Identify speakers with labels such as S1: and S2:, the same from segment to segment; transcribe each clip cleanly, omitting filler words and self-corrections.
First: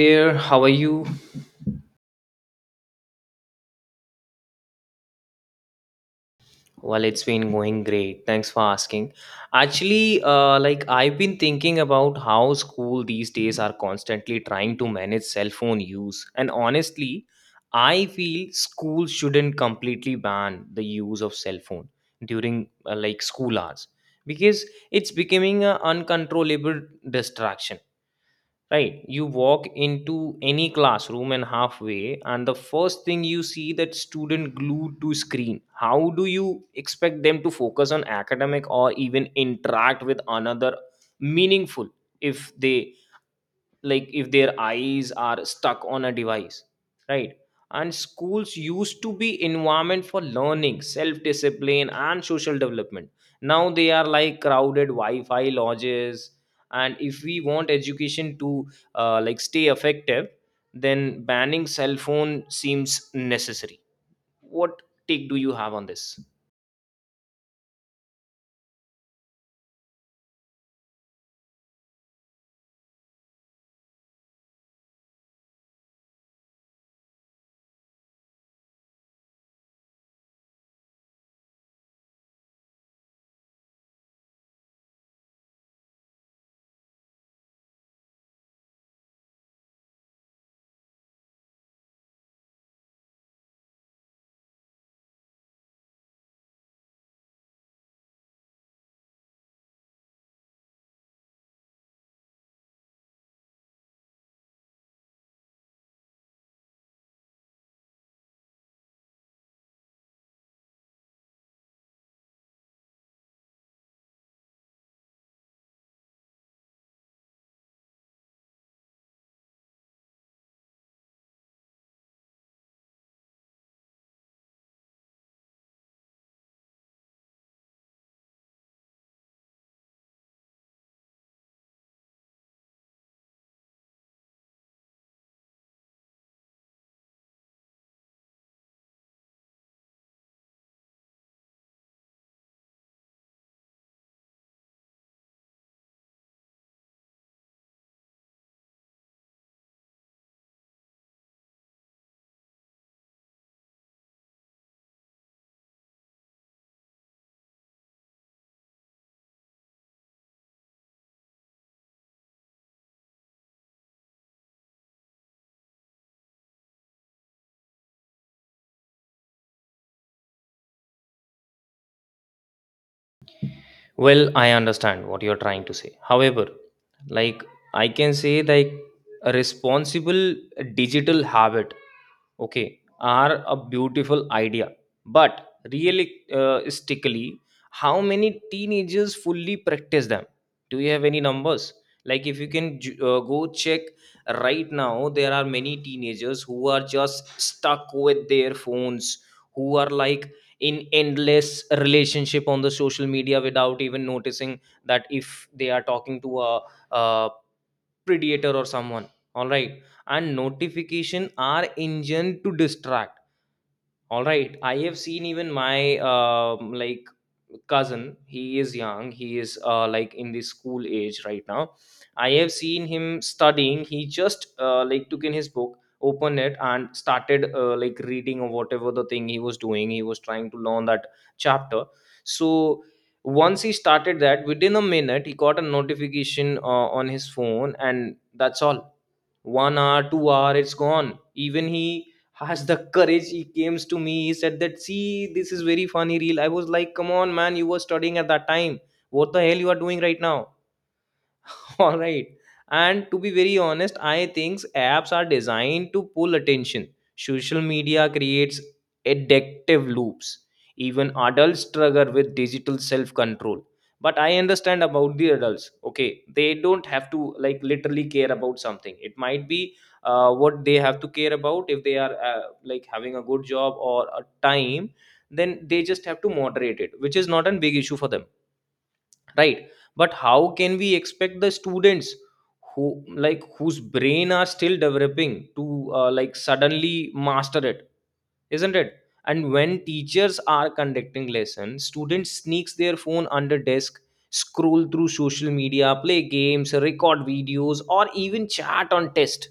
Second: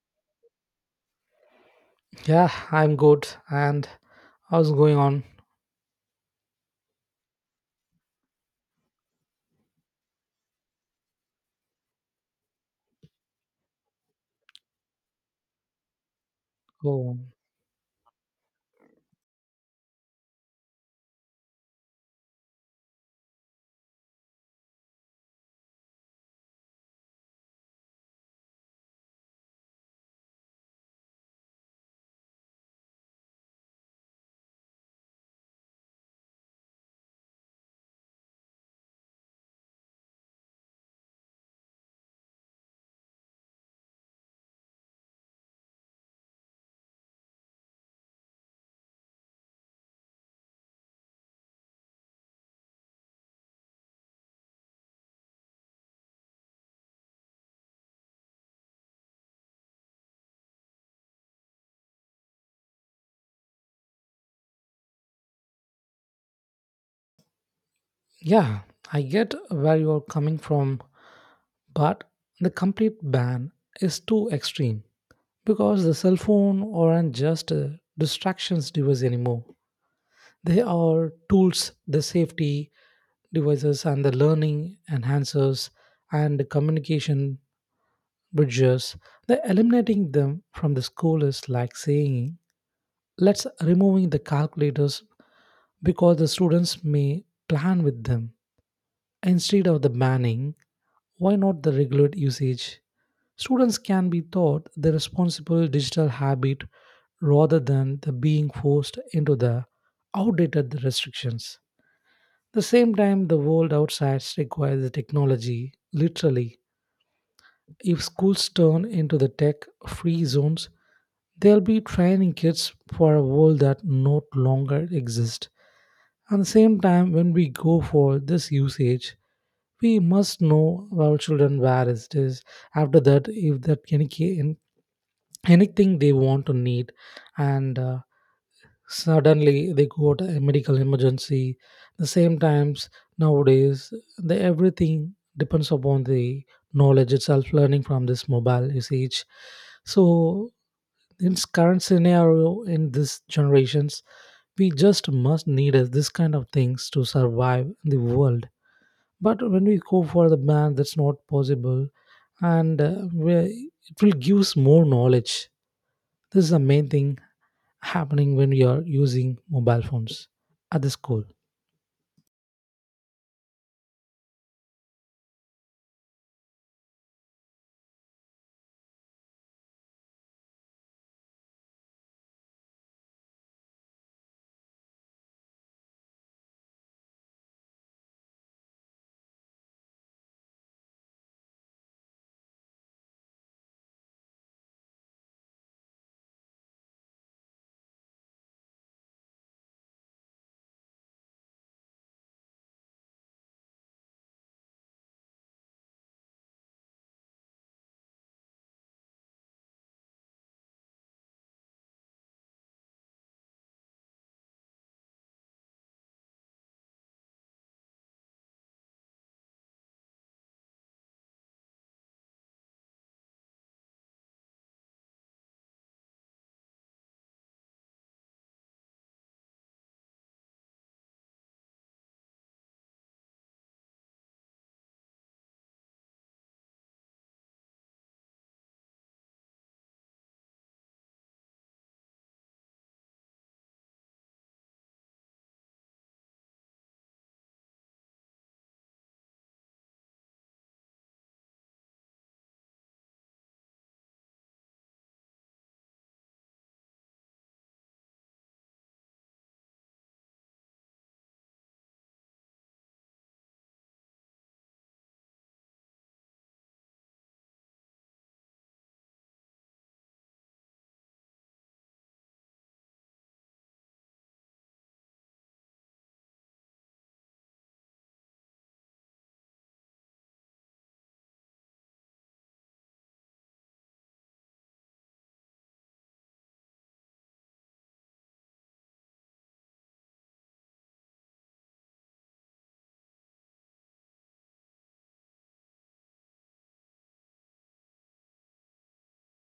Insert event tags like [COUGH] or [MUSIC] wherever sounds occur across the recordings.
S1: There, how are you?
S2: Yeah, I'm good. And how's going on?
S1: Well, it's been going great. Thanks for asking. Actually, like I've been thinking about how school these days are constantly trying to manage cell phone use, and
S2: Oh,
S1: honestly, I feel school shouldn't completely ban the use of cell phone during like school hours because it's becoming an uncontrollable distraction. Right, you walk into any classroom and halfway and the first thing you see that student glued to screen. How do you expect them to focus on academic or even interact with another meaningful if they, like if their eyes are stuck on a device, right? And schools used to be environment for learning, self discipline and social development. Now they are like crowded wi-fi lodges, and if we want education to like stay effective, then banning cell phone seems necessary. What take do you have on this?
S2: yeah, I get where you're coming from, but the complete ban is too extreme because the cell phone aren't just a distractions device anymore. They are tools, the safety devices, and the learning enhancers and the communication bridges. The eliminating them from the school is like saying, let's removing the calculators because the students may plan with them. Instead of the banning, why not the regular usage? Students can be taught the responsible digital habit rather than the being forced into the outdated restrictions. The same time, the world outside requires the technology, literally. If schools turn into the tech free zones, they'll be training kids for a world that no longer exists. At the same time, when we go for this usage, we must know our children where it is after that if that anything they want to need, and suddenly they go to a medical emergency. The same times nowadays, the everything depends upon the knowledge itself learning from this mobile usage. So in current scenario in this generations, we just must need this kind of things to survive the world. But when we go for the band, that's not possible. And it will gives more knowledge. This is the main thing happening when we are using mobile phones at the school.
S1: Well, I understand what you're trying to say. However, like I can say like a responsible digital habit, okay, are a beautiful idea. But realistically, how many teenagers fully practice them? Do you have any numbers? Like if you can go check right now, there are many teenagers who are just stuck with their phones, who are like in endless relationship on the social media without even noticing that if they are talking to a predator or someone, all right. And notification are engine to distract, all right. I have seen even my like cousin. He is young. He is like in the school age right now. I have seen him studying. He just like took in his book, opened it, and started like reading or whatever the thing he was doing. He was trying to learn that chapter. So once he started that, within a minute, he got a notification on his phone, and that's all. 1 hour, 2 hour, it's gone. Even he has the courage, he came to me, he said that, see, this is very funny reel. I was like, come on man, you were studying at that time. What the hell you are doing right now? [LAUGHS] All right. And to be very honest, I think apps are designed to pull attention. Social media creates addictive loops. Even adults struggle with digital self control. But I understand about the adults, okay. They don't have to, like literally care about something. It might be what they have to care about. If they are like having a good job or a time, then they just have to moderate it, which is not a big issue for them, right? But how can we expect the students who, like whose brain are still developing to like suddenly master it? Isn't it? And when teachers are conducting lessons, students sneaks their phone under desk, scroll through social media, play games, record videos, or even chat on test,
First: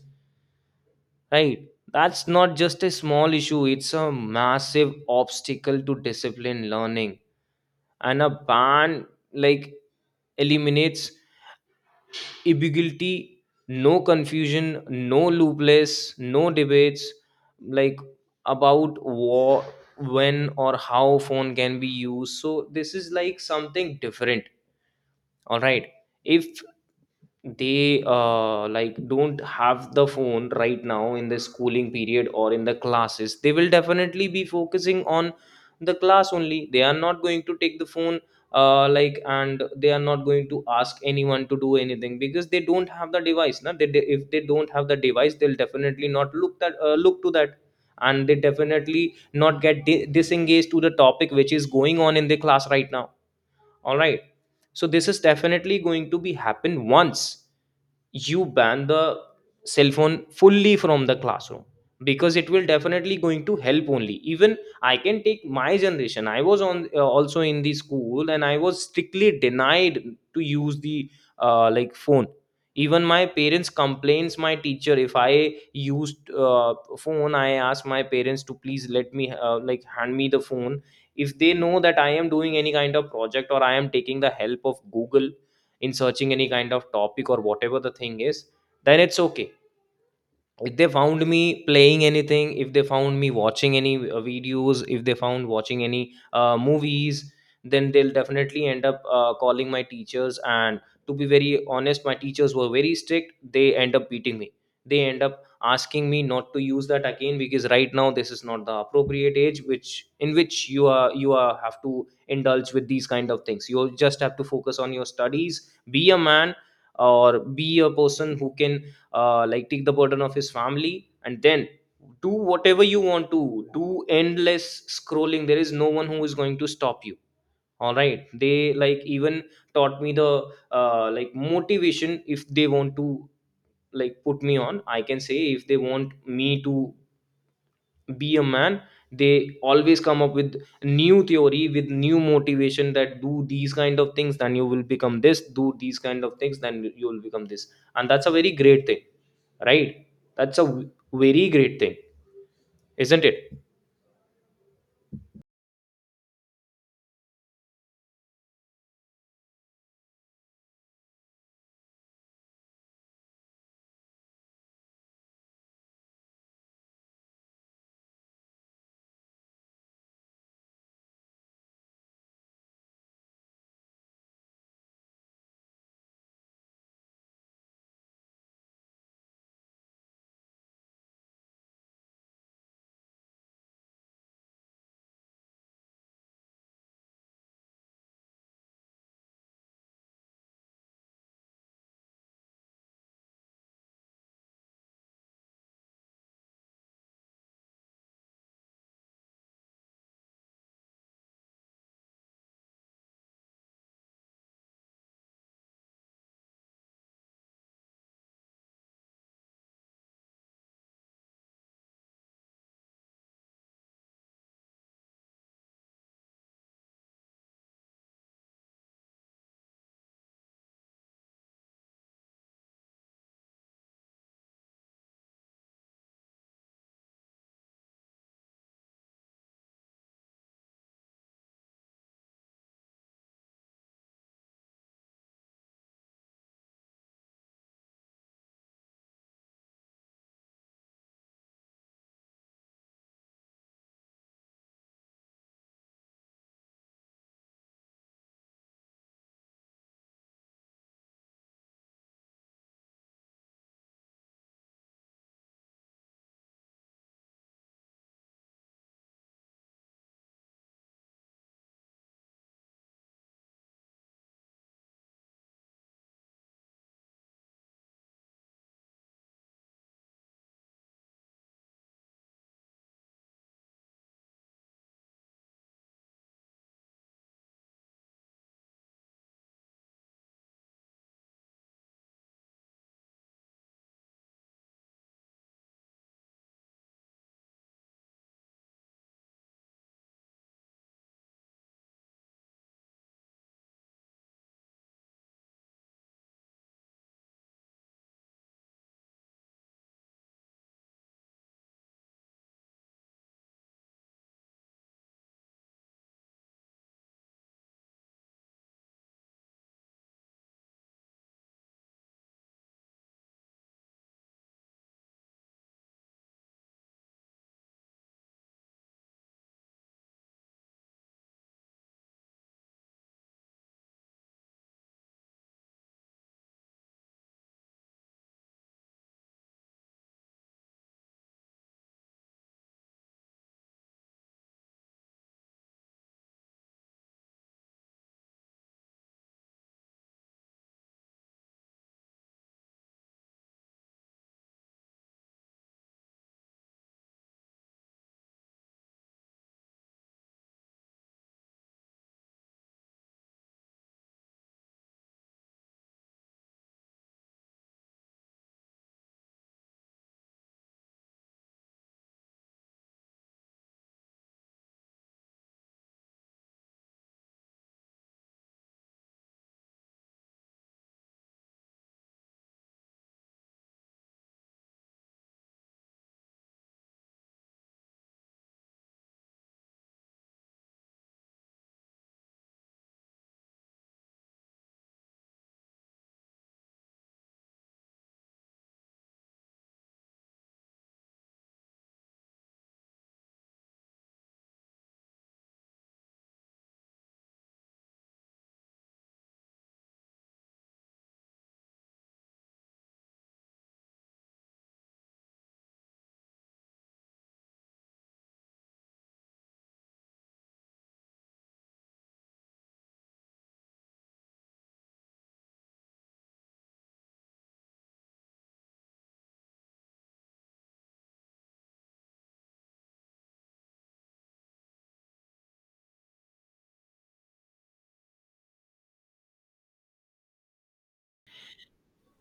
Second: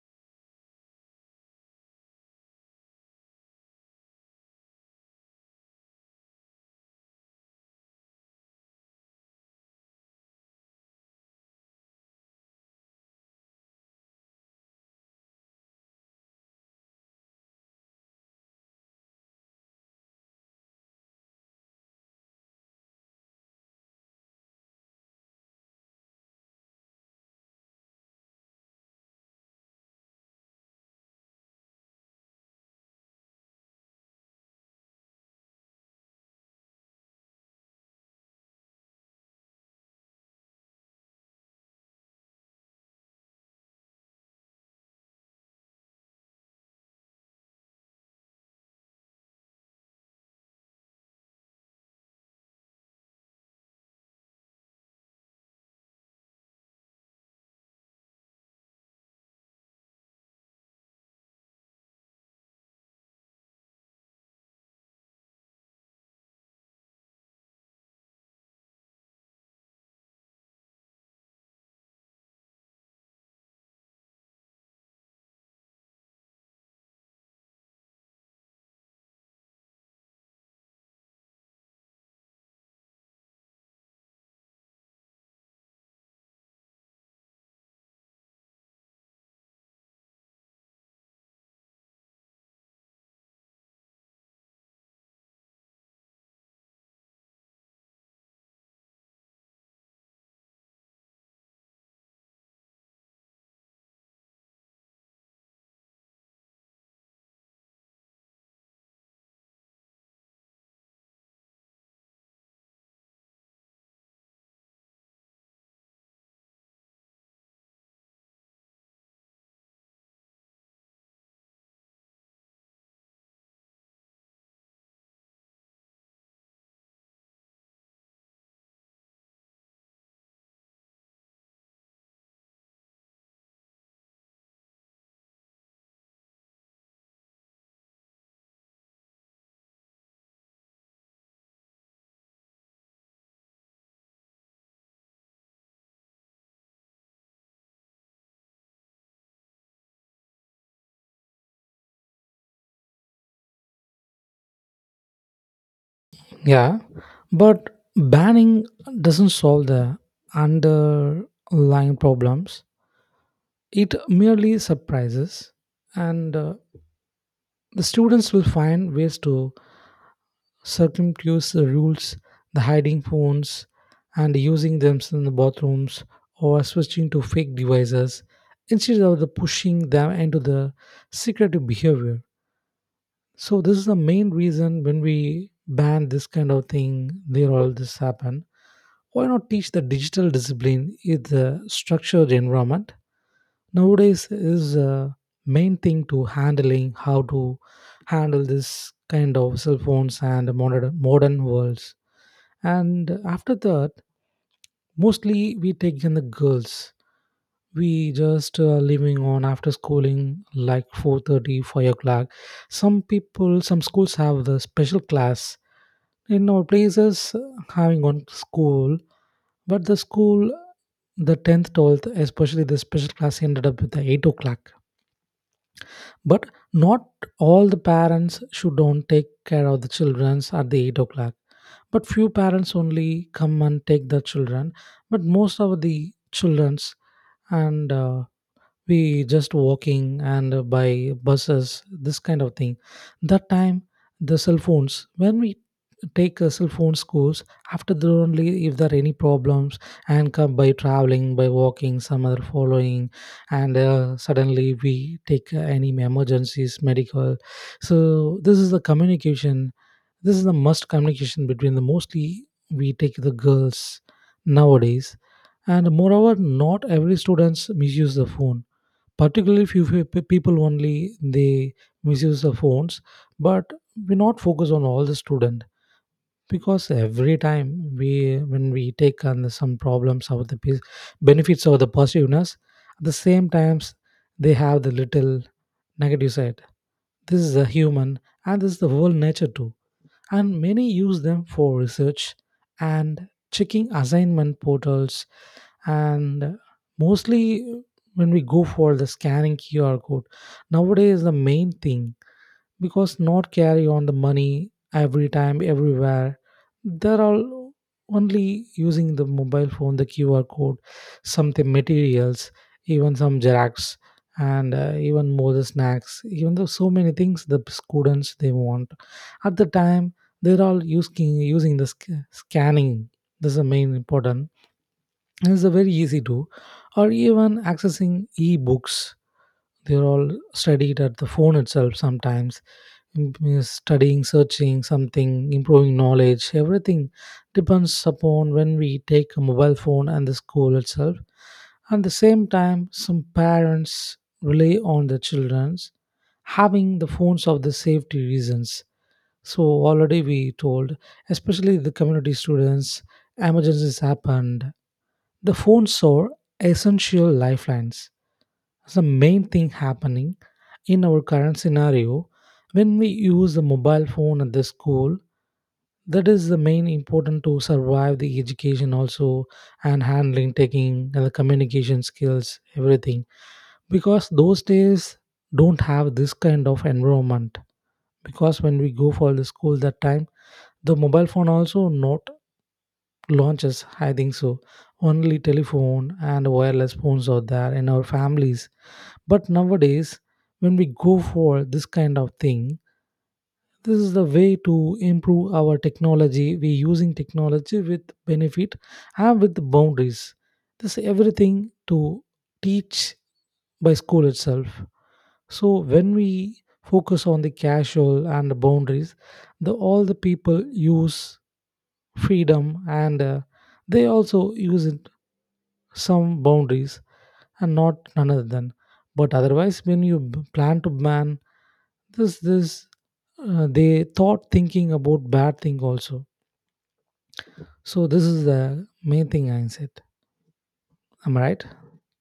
S1: right? That's not just a small issue, it's a massive obstacle to discipline learning. And a ban, like, eliminates ambiguity. No confusion, no loopless, no debates, like about war, when or how phone can be used. So this is like something different, all right. If they like don't have the phone right now in the schooling period or in the classes, they will definitely be focusing on the class only. They are not going to take the phone like, and they are not going to ask anyone to do anything because they don't have the device. Na? They, if they don't have the device, they'll definitely not look that, look to that, and they definitely not get disengaged to the topic which is going on in the class right now. All right. So this is definitely going to be happen once you ban the cell phone fully from the classroom, because it will definitely going to help only. Even I can take my generation. I was on also in the school, and I was strictly denied to use the like phone. Even my parents complains my teacher if I used phone. I ask my parents to please let me like hand me the phone if they know that I am doing any kind of project or I am taking the help of Google in searching any kind of topic or whatever the thing is, then it's okay. If they found me playing anything, if they found me watching any videos, if they found watching any movies, then they'll definitely end up calling my teachers. And to be very honest, my teachers were very strict. They end up beating me. They end up asking me not to use that again, because right now this is not the appropriate age which in which you are have to indulge with these kind of things. You just have to focus on your studies, be a man, or be a person who can like take the burden of his family, and then do whatever you want to do. Endless scrolling, there is no one who is going to stop you, all right. They, like, even taught me the like motivation. If they want to, like put me on, I can say, if they want me to be a man, they always come up with new theory, with new motivation, that do these kind of things then you will become this, do these kind of things then you will become this. And that's a very great thing, right? That's a very great thing, isn't it?
S2: Yeah, but banning doesn't solve the underlying problems. It merely surprises. And uh, the students will find ways to circumvent the rules, the hiding phones and using them in the bathrooms or switching to fake devices instead of the pushing them into the secretive behavior. So this is the main reason when we ban this kind of thing, there all this happen. Why not teach the digital discipline in the structured environment? Nowadays is a main thing to handling how to handle this kind of cell phones and modern worlds. And after that, mostly we take in the girls we just living on after schooling like four thirty, five o'clock. Some people, some schools have the special class in our places having on school, but the school, the 10th, 12th, especially the special class ended up with the 8 o'clock. But not all the parents should don't take care of the childrens at the 8 o'clock. But few parents only come and take the children. But most of the childrens, and we just walking and by buses, this kind of thing. That time, the cell phones, when we take a cell phone scores after that only if there are any problems and come by traveling by walking some other following, and suddenly we take any emergencies medical. So this is the communication, this is the must communication between the mostly we take the girls nowadays. And moreover, not every students misuse the phone, particularly people only, they misuse the phones. But we not focus on all the student, because every time we when we take on the some problems of the benefits of the positiveness, at the same times, they have the little negative side. This is the human, and this is the whole nature too. And many use them for research and checking assignment portals. And mostly when we go for the scanning QR code nowadays, the main thing, because not carry on the money every time everywhere, they're all only using the mobile phone, the QR code, something materials, even some xerox, and even more the snacks, even though so many things the students they want. At the time, they're all using the scanning. This is the main important, and it's a very easy to, or even accessing e-books. They're all studied at the phone itself sometimes, studying, searching something, improving knowledge. Everything depends upon when we take a mobile phone and the school itself. At the same time, some parents rely on their children's having the phones of the safety reasons. So already we told, especially the community students, emergencies happened, the phones are essential lifelines. That's the main thing happening in our current scenario, when we use the mobile phone at the school, that is the main important to survive the education also, and handling, taking and the communication skills, everything. Because those days don't have this kind of environment. Because when we go for the school that time, the mobile phone also not launches, I think so. Only telephone and wireless phones are there in our families. But nowadays, when we go for this kind of thing, this is the way to improve our technology. We using technology with benefit and with boundaries. This everything to teach by school itself. So when we focus on the casual and the boundaries, the all the people use freedom, and they also use it some boundaries, and not none other than. But otherwise, when you plan to ban this, they thought thinking about bad thing also. So this is the main thing I said. Am I right?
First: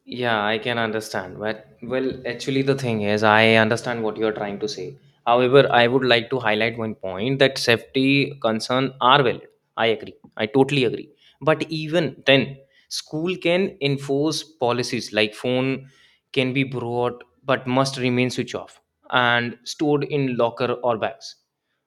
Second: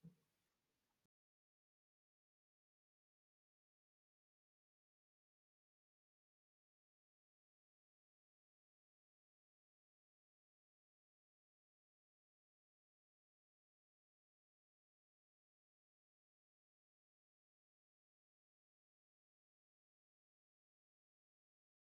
S1: Yeah, I can understand. But well, actually, the thing is, I understand what you're trying to say. However, I would like to highlight one point that safety concern are valid. I agree. I totally agree. But even then, school can enforce policies like phone can be brought but must remain switched off and stored in locker or bags.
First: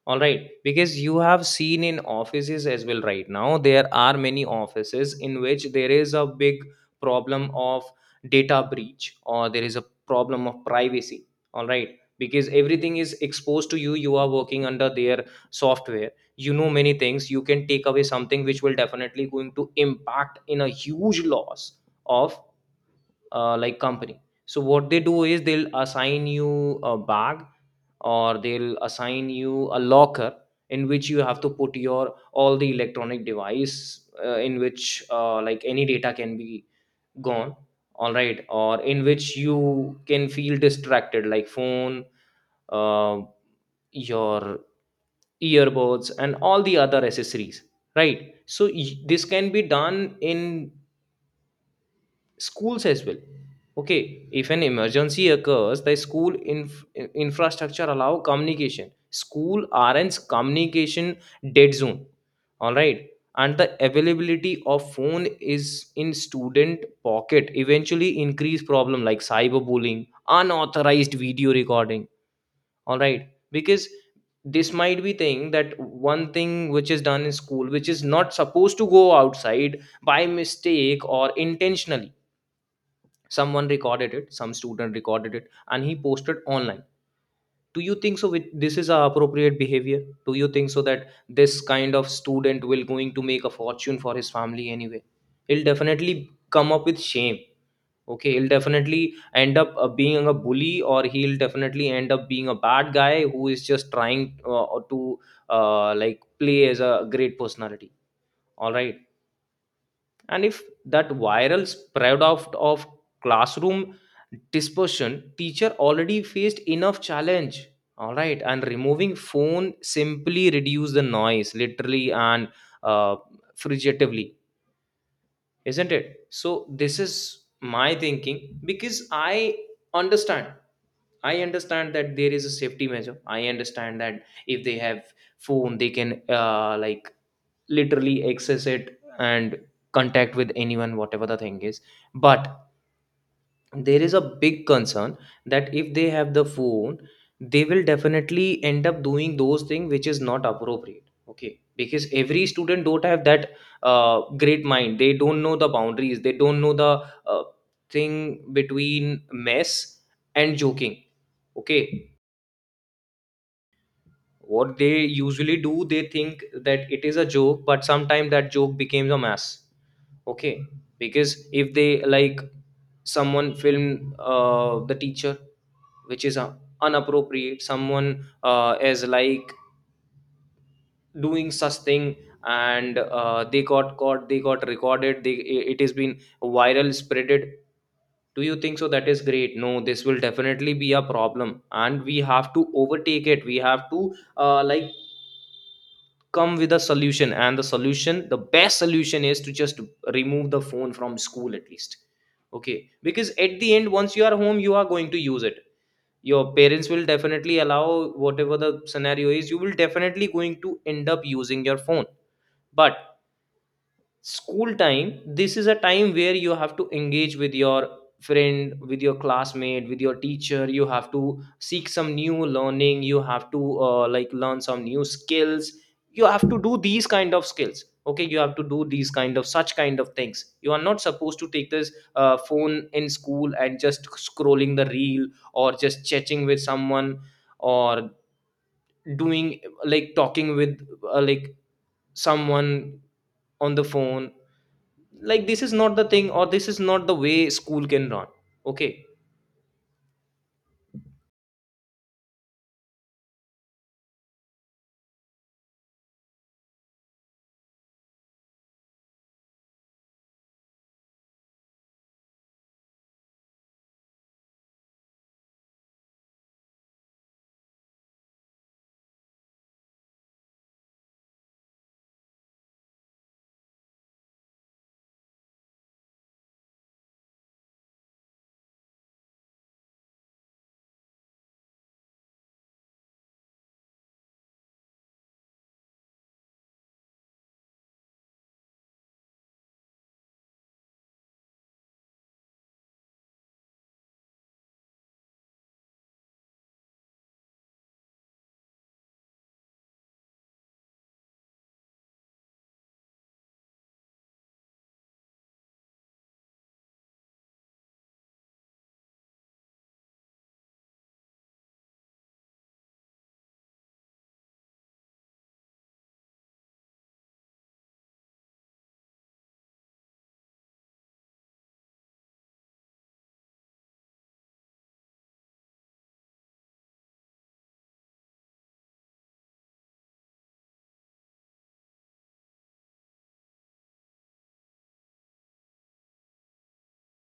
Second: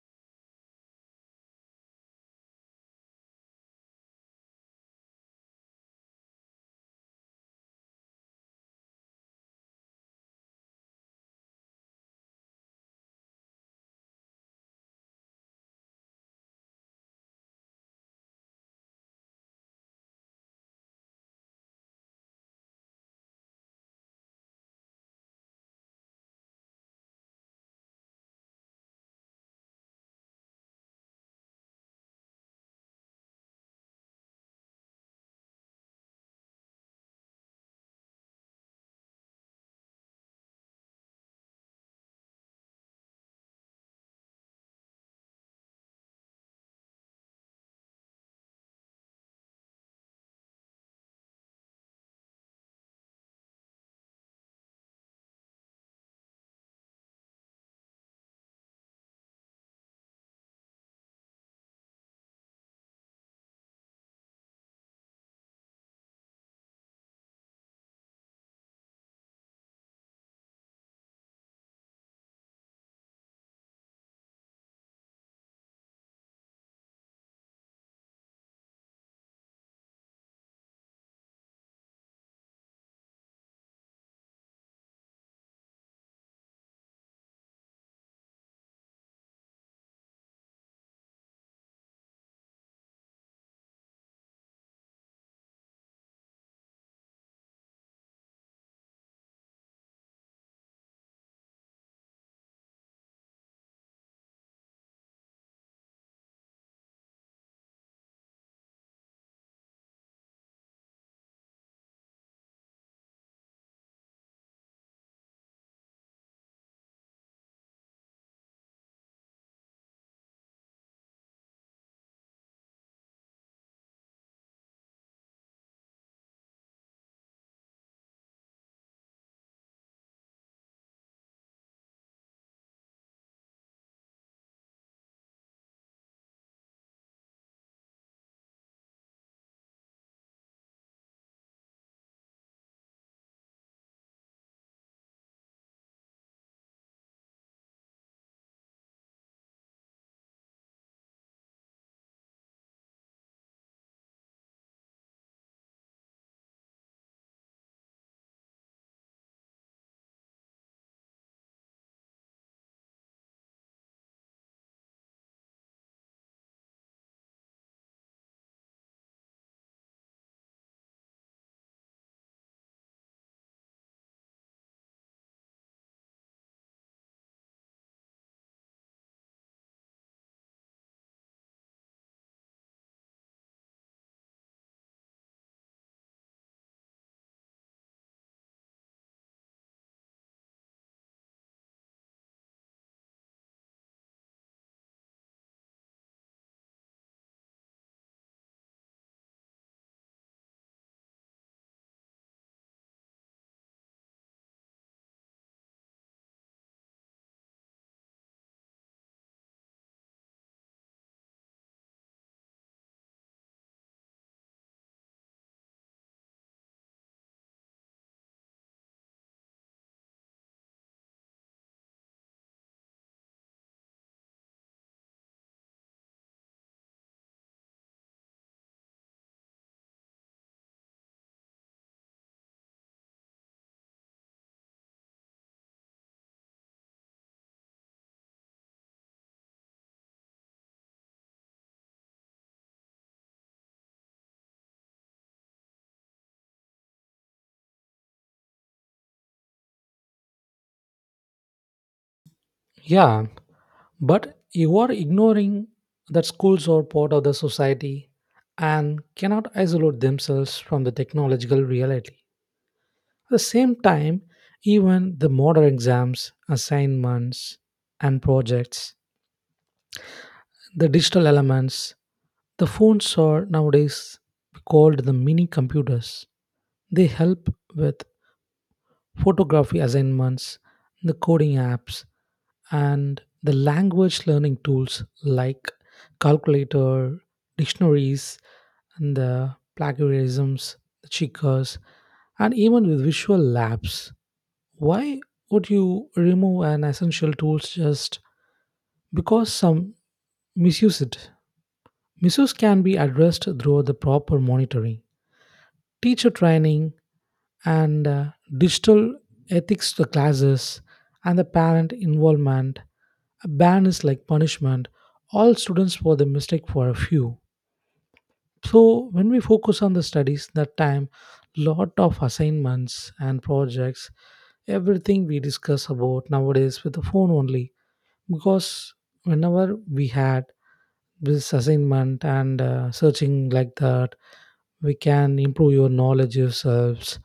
S1: All right, because you have seen in offices as well right now, there are many offices in which there is a big problem of data breach, or there is a problem of privacy, all right, because everything is exposed to you. You are working under their software. You know, many things you can take away something which will definitely going to impact in a huge loss of like company. So what they do is they'll assign you a bag, or they'll assign you a locker in which you have to put your all the electronic device in which like any data can be gone, all right, or in which you can feel distracted, like phone, uh, your earbuds, and all the other accessories, right? So this can be done in schools as well, okay. If an emergency occurs, the school infrastructure allow communication. School rn's communication dead zone, all right. And the availability of phone is in student pocket eventually increase problem like cyberbullying, unauthorized video recording, all right. Because this might be thing that one thing which is done in school which is not supposed to go outside, by mistake or intentionally, someone recorded it, some student recorded it, and he posted online. Do you think so this is a appropriate behavior? Do you think so that this kind of student will going to make a fortune for his family? Anyway, he'll definitely come up with shame, okay. He'll definitely end up being a bully, or he'll definitely end up being a bad guy who is just trying to like play as a great personality, all right. And if that viral spread out of classroom dispersion, teacher already faced enough challenge, all right. And removing phone simply reduce the noise literally, and uh, figuratively, isn't it? So this is my thinking, because understand I understand that there is a safety measure. I understand that if they have phone they can like literally access it and contact with anyone whatever the thing is. But there is a big concern that if they have the phone, they will definitely end up doing those things which is not appropriate, okay, because every student don't have that great mind. They don't know the boundaries. They don't know the thing between mess and joking, okay. What they usually do, they think that it is a joke, but sometimes that joke becomes a mess, okay. Because if they like someone film the teacher, which is unappropriate. Someone is like doing such thing, and they got caught, they got recorded, they, it has been viral spreaded. Do you think so that is great? No, this will definitely be a problem, and we have to overtake it. We have to like come with a solution, and the solution, the best solution is to just remove the phone from school at least, okay, because at the end once you are home you are going to use it. Your parents will definitely allow whatever the scenario is, you will definitely going to end up using your phone. But school time, this is a time where you have to engage with your friend, with your classmate, with your teacher. You have to seek some new learning, you have to like learn some new skills. You have to do these kind of skills. Okay, you have to do these kind of such kind of things. You are not supposed to take this phone in school and just scrolling the reel, or just chatting with someone, or doing, like talking with like someone on the phone. Like, this is not the thing, or this is not the way school can run. Okay.
S2: Yeah, but you are ignoring that schools are part of the society and cannot isolate themselves from the technological reality. At the same time, even the modern exams, assignments, and projects, the digital elements. The phones are nowadays called the mini computers. They help with photography assignments, the coding apps, and the language learning tools like calculator, dictionaries, and the plagiarisms, the checkers, and even with visual labs. Why would you remove an essential tool just because some misuse it? Misuse can be addressed through the proper monitoring, teacher training, and digital ethics to classes, and the parent involvement. A ban is like punishment all students for the mistake for a few. So when we focus on the studies that time, lot of assignments and projects, everything we discuss about nowadays with the phone only. Because whenever we had this assignment and searching like that, we can improve your knowledge yourselves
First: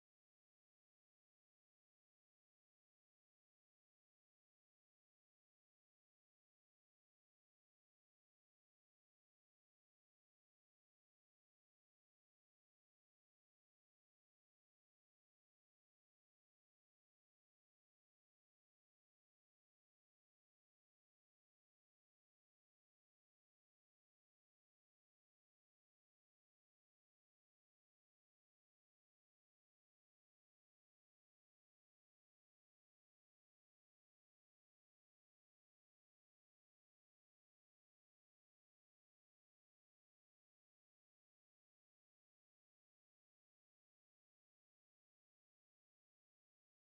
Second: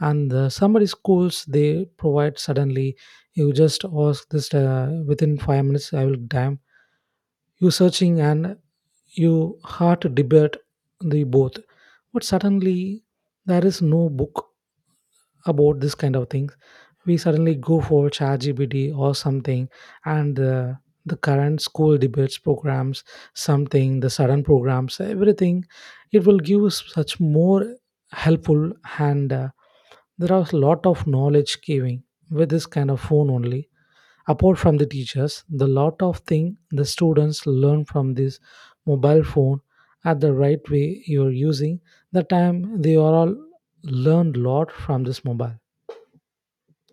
S2: and the summary schools they provide suddenly. You just ask this within 5 minutes, I will damn you searching, and you hard debate the both. But suddenly, there is no book about this kind of thing, we suddenly go for ChatGPT or something, and the current school debates programs, something, the sudden programs, everything, it will give us such more helpful. And uh, there are a lot of knowledge giving with this kind of phone only. Apart from the teachers, the lot of thing the students learn from this mobile phone. At the right way you're using, the time they are all learn lot from this mobile.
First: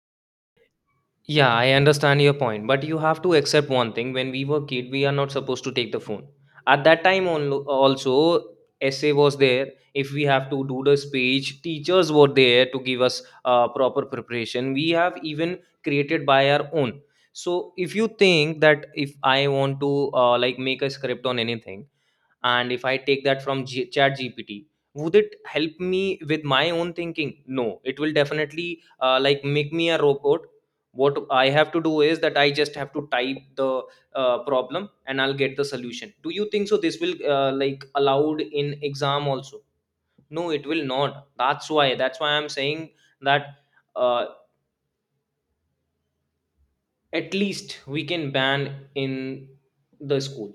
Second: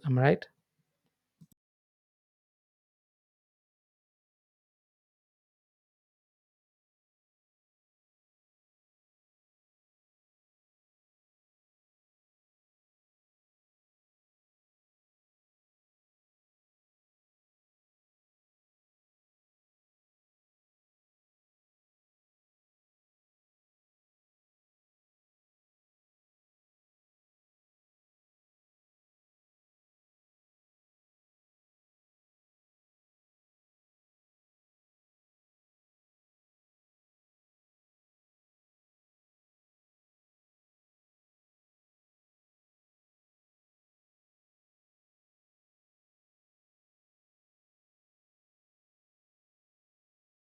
S2: Am I right?
S1: Yeah, I understand your point, but you have to accept one thing. When we were kid, we are not supposed to take the phone. At that time also essay was there. If we have to do the speech, teachers were there to give us proper preparation. We have even created by our own. So if you think that if I want to like make a script on anything, and if I take that from chat gpt, would it help me with my own thinking? No, it will definitely like make me a robot. What I have to do is that I just have to type the problem, and I'll get the solution. Do you think so this will like allowed in exam also? No, it will not. That's why I'm saying that, uh, at least we can ban in the school.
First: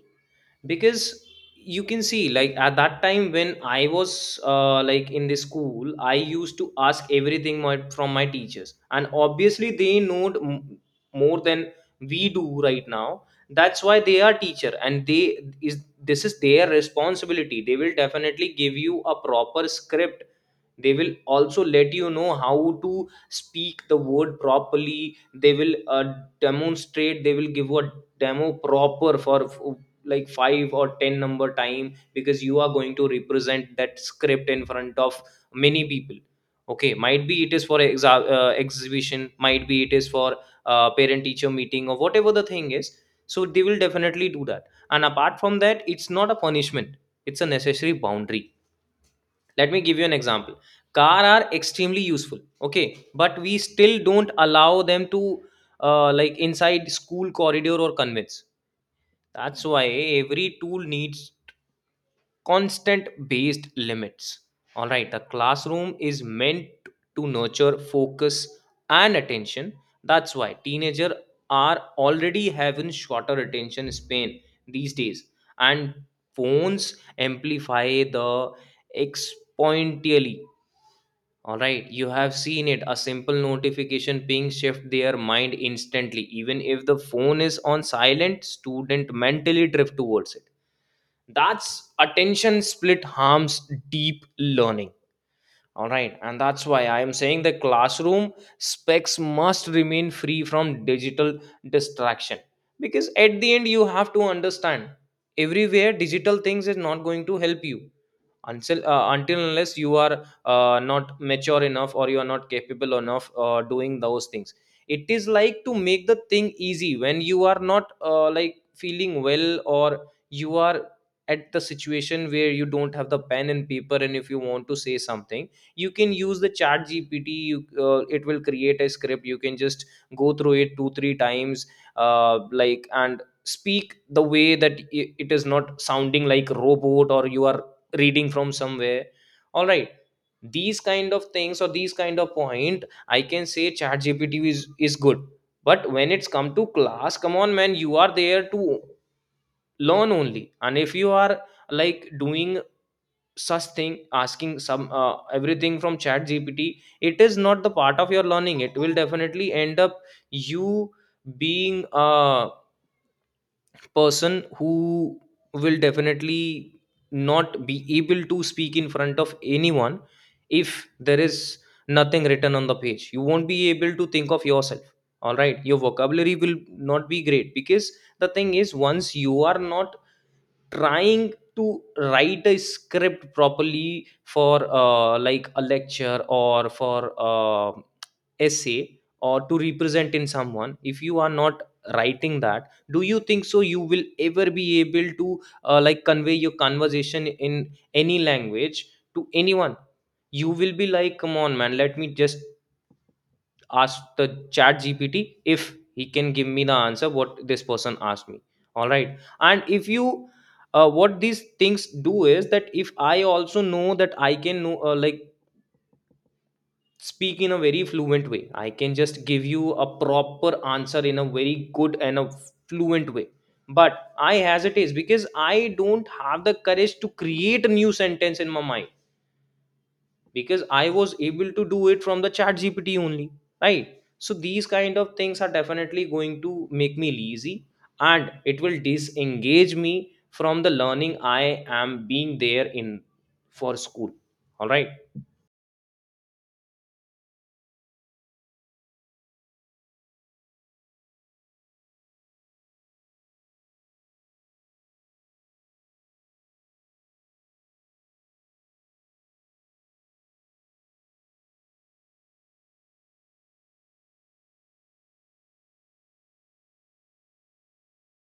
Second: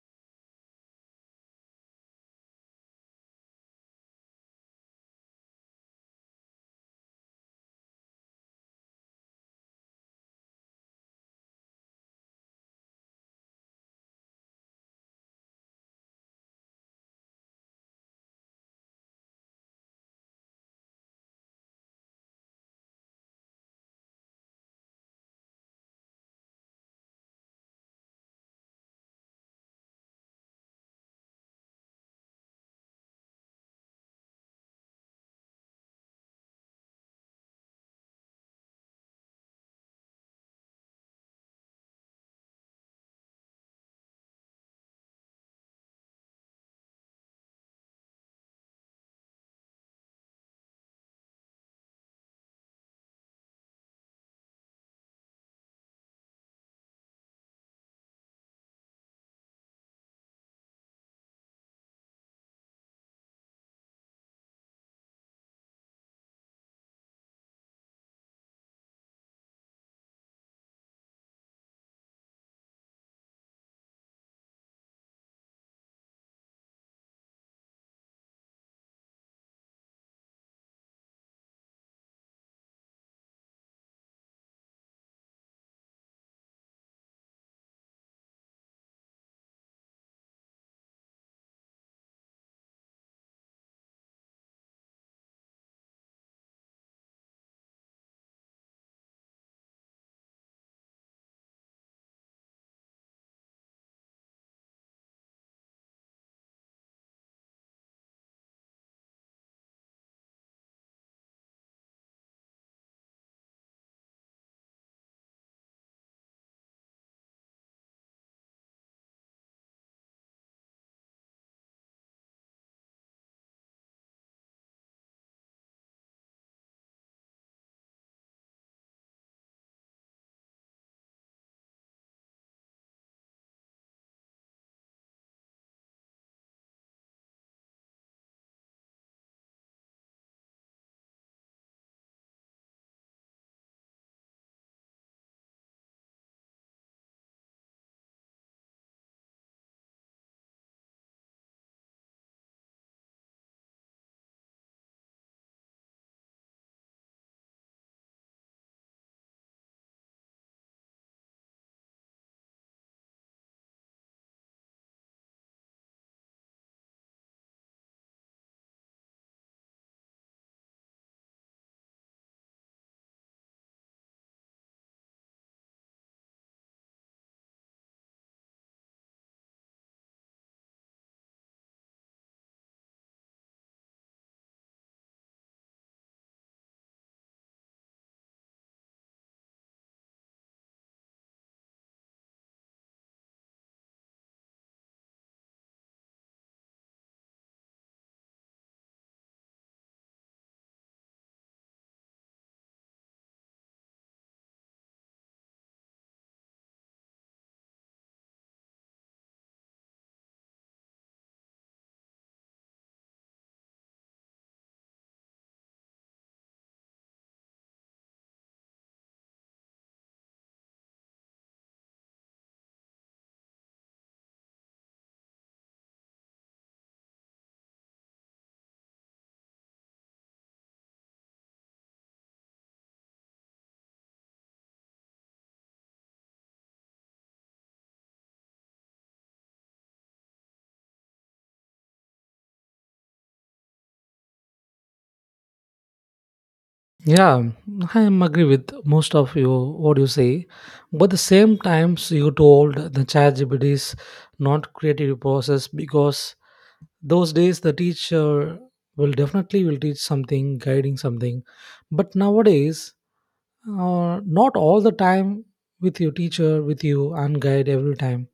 S1: Because you can see like at that time when I was like in the school, I used to ask everything from my teachers, and obviously they know more than we do right now. That's why they are teacher, and they is this is their responsibility. They will definitely give you a proper script, they will also let you know how to speak the word properly. They will demonstrate, they will give a demo proper for like 5 or 10 number time, because you are going to represent that script in front of many people. Okay, might be it is for exhibition, might be it is for parent teacher meeting, or whatever the thing is. So they will definitely do that. And apart from that, it's not a punishment, it's a necessary boundary. Let me give you an example. Car are extremely useful, okay, but we still don't allow them to like inside school corridor or convince. That's why every tool needs constant based limits. All right, the classroom is meant to nurture focus and attention. That's why teenagers are already having shorter attention span these days, and phones amplify the exponentially. All right, you have seen it. A simple notification ping shift their mind instantly. Even if the phone is on silent, student mentally drift towards it. That's attention split harms deep learning. All right, and that's why I am saying the classroom specs must remain free from digital distraction. Because at the end you have to understand, everywhere digital things is not going to help you until unless you are not mature enough, or you are not capable enough doing those things. It is like to make the thing easy when you are not like feeling well, or you are at the situation where you don't have the pen and paper, and if you want to say something, you can use the chat gpt. You it will create a script, you can just go through it 2, 3 times like, and speak the way that it is not sounding like robot or you are reading from somewhere. All right, these kind of things or these kind of point, I can say chat gpt is good. But when it's come to class, come on man, you are there to learn only. And if you are like doing such thing, asking some everything from chat gpt, it is not the part of your learning. It will definitely end up you being a person who will definitely not be able to speak in front of anyone. If there is nothing written on the page, you won't be able to think of yourself. All right, your vocabulary will not be great. Because the thing is, once you are not trying to write a script properly for like a lecture, or for essay, or to represent in someone, if you are not writing that, do you think so you will ever be able to like convey your conversation in any language to anyone? You will be like, come on man, let me just ask the chat gpt if he can give me the answer what this person asked me. All right, and if you what these things do is that if I also know that I can know like speak in a very fluent way, I can just give you a proper answer in a very good and a fluent way. But I hesitate because I don't have the courage to create a new sentence in my mind, because I was able to do it from the chat gpt only. Right, so these kind of things are definitely going to make me lazy, and it will disengage me from the learning I am being there in for school. All right.
S2: Yeah, I am agree with most of you what you say, but the same times you told the ChatGPT is not creative process. Because those days the teacher will definitely will teach something, guiding something, but nowadays, not all the time with your teacher with you and guide every time.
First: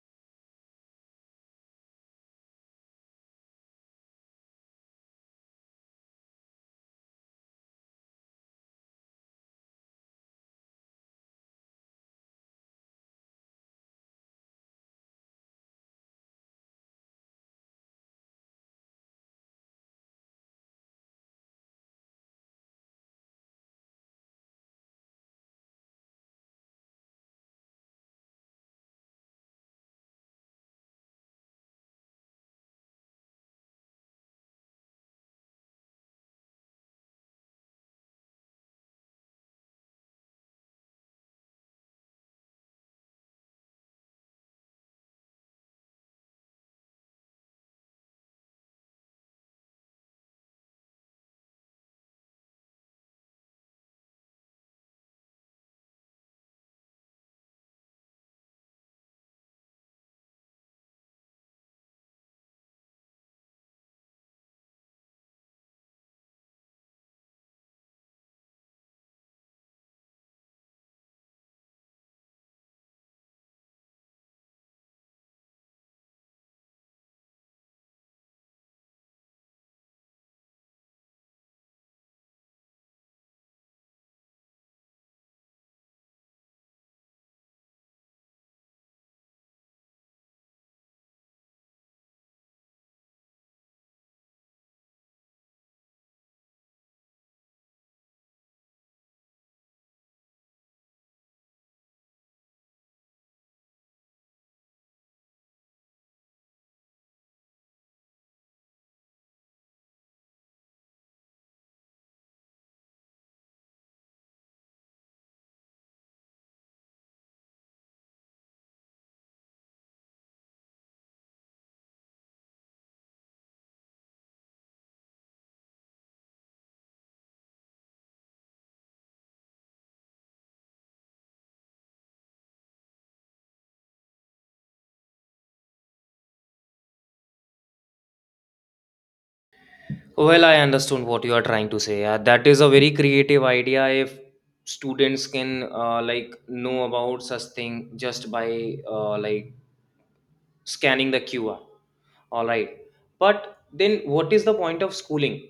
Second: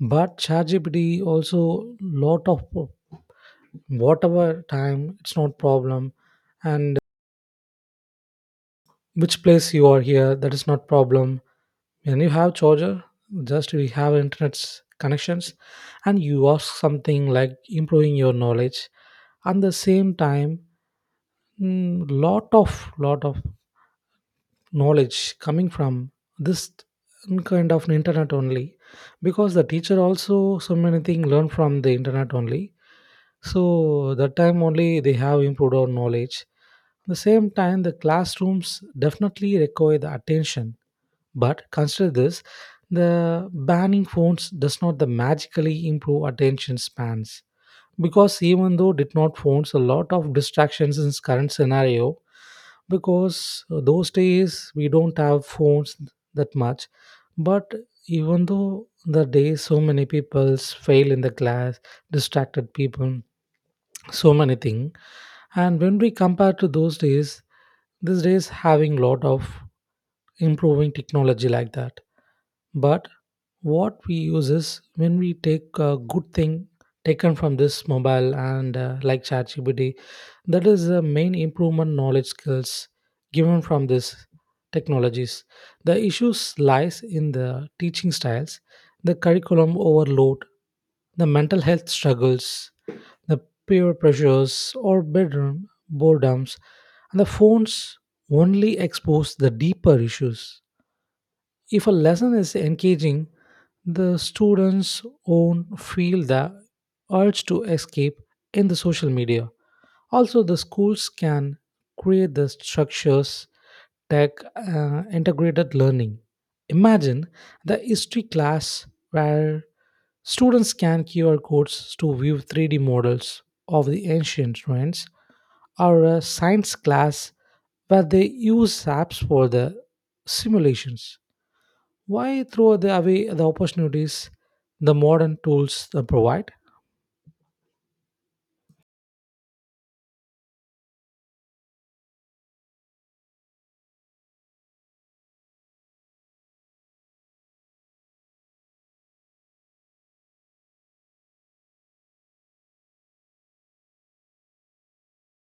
S2: But ChatGPT also lot of whatever time it's not problem, and which place you are here that is not problem, when you have charger, just we have internet's connections, and you ask something like improving your knowledge. And the same time, mm, lot of lot of knowledge coming from this kind of internet only, because the teacher also so many things learn from the internet only. So that time only they have improved our knowledge. At the same time, the classrooms definitely require the attention, but consider this: the banning phones does not the magically improve attention spans. Because even though did not phones, a lot of distractions in this current scenario, because those days we don't have phones that much. But even though the day, so many people's fail in the class, distracted people, so many things. And when we compare to those days, these days having lot of improving technology like that. But what we use is when we take a good thing taken from this mobile and like ChatGPT, that is the main improvement knowledge skills given from this technologies. The issues lies in the teaching styles, the curriculum overload, the mental health struggles, the peer pressures, or bedroom boredoms, and the phones only expose the deeper issues. If a lesson is engaging, the students own feel the urge to escape in the social media. Also, the schools can create the structures tech integrated learning. Imagine the history class where students scan QR codes to view 3D models of the ancient ruins, or a science class where they use apps for the simulations. Why throw the away the opportunities the modern tools they provide?
S1: Well, I understood what you are trying to say. Yeah, that is a very creative idea. If students can like know about such thing just by like scanning the QR. All right, but then what is the point of schooling?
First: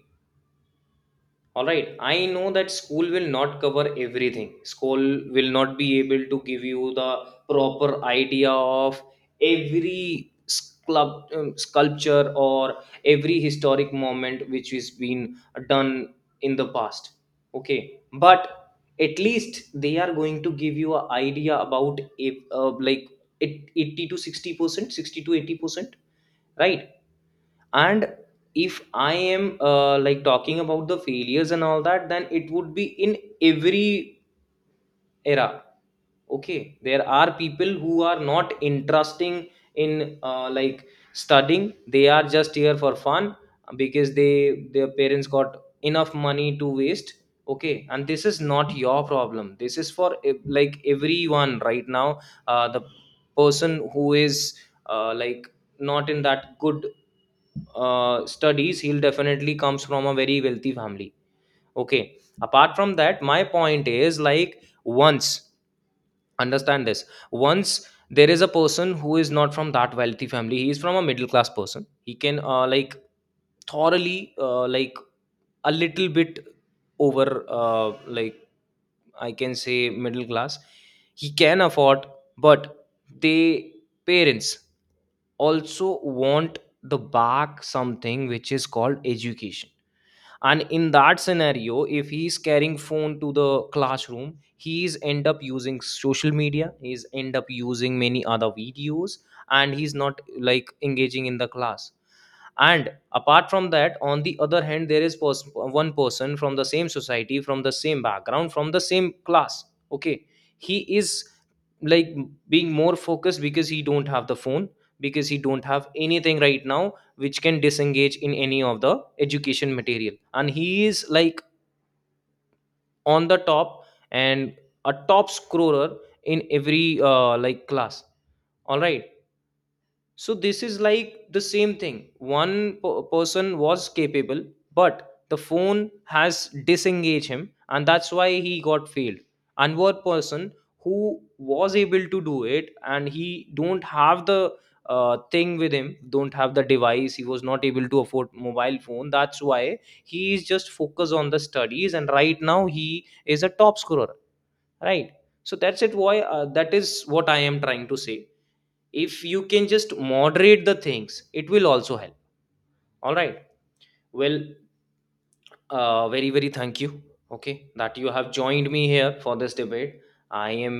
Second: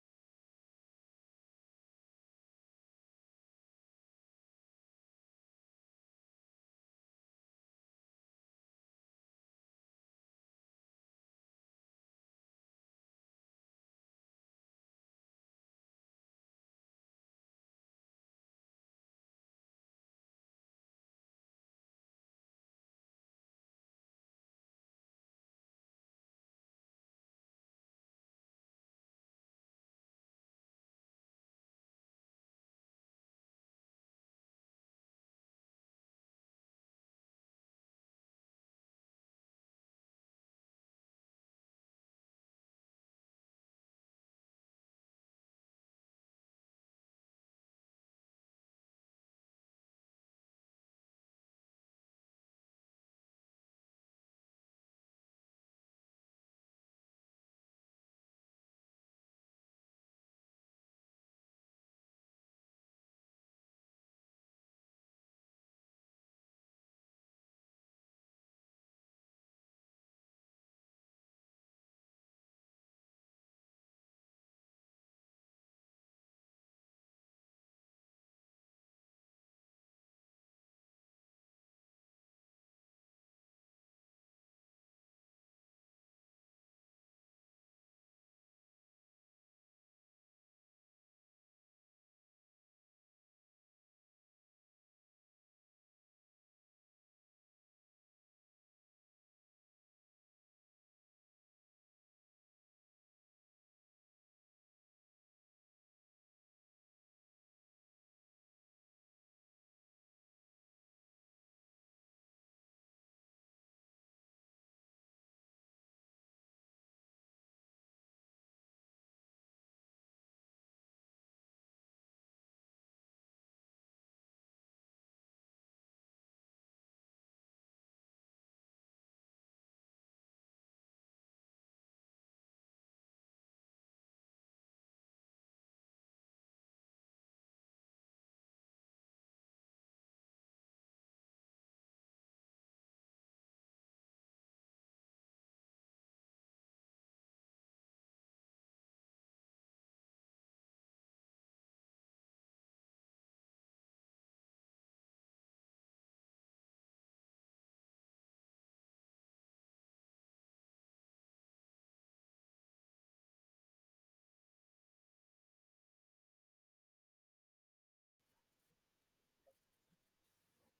S1: All right, I know that school will not cover everything. School will not be able to give you the proper idea of every sculpture or every historic moment which has been done in the past. Okay, but at least they are going to give you an idea about if like it 80 to 60%, 60 to 80%, right? And if I am like talking about the failures and all that, then it would be in every era. Okay, there are people who are not interesting in like studying, they are just here for fun, because they their parents got enough money to waste. Okay, and this is not your problem, this is for like everyone right now. The person who is like not in that good studies, he'll definitely comes from a very wealthy family. Okay, apart from that, my point is like, once understand this. Once there is a person who is not from that wealthy family, he is from a middle class person, he can like thoroughly like a little bit over like I can say middle class, he can afford. But they parents also want the back something which is called education. And in that scenario, if he's carrying phone to the classroom, he's end up using social media, he's end up using many other videos, and he's not like engaging in the class. And apart from that, on the other hand, there is one person from the same society, from the same background, from the same class. Okay, he is like being more focused, because he don't have the phone, because he don't have anything right now which can disengage in any of the education material, and he is like on the top, and a top scorer in every like class. All right, so this is like the same thing. One person was capable, but the phone has disengaged him, and that's why he got failed. And one person who was able to do it, and he don't have the thing with him, don't have the device. He was not able to afford mobile phone. That's why he is just focused on the studies, and right now he is a top scorer. Right. So that's it. Why that is what I am trying to say, if you can just moderate the things it will also help. All right. Well, very very thank you, okay, that you have joined me here for this debate. I am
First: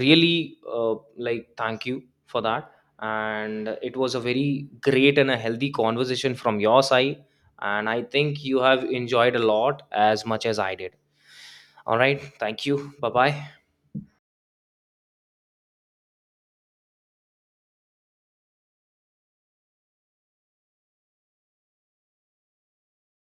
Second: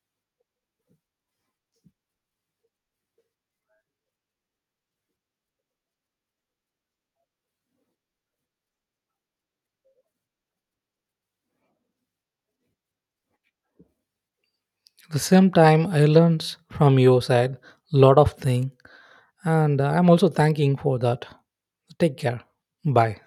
S1: really like thank you for that. And it was a very great and a healthy conversation from your side, and I think you have enjoyed a lot as much as I did. All right, thank you, bye bye.
S2: At the same time, I learned from your side lot of thing. And I'm also thanking for that. Take care. Bye.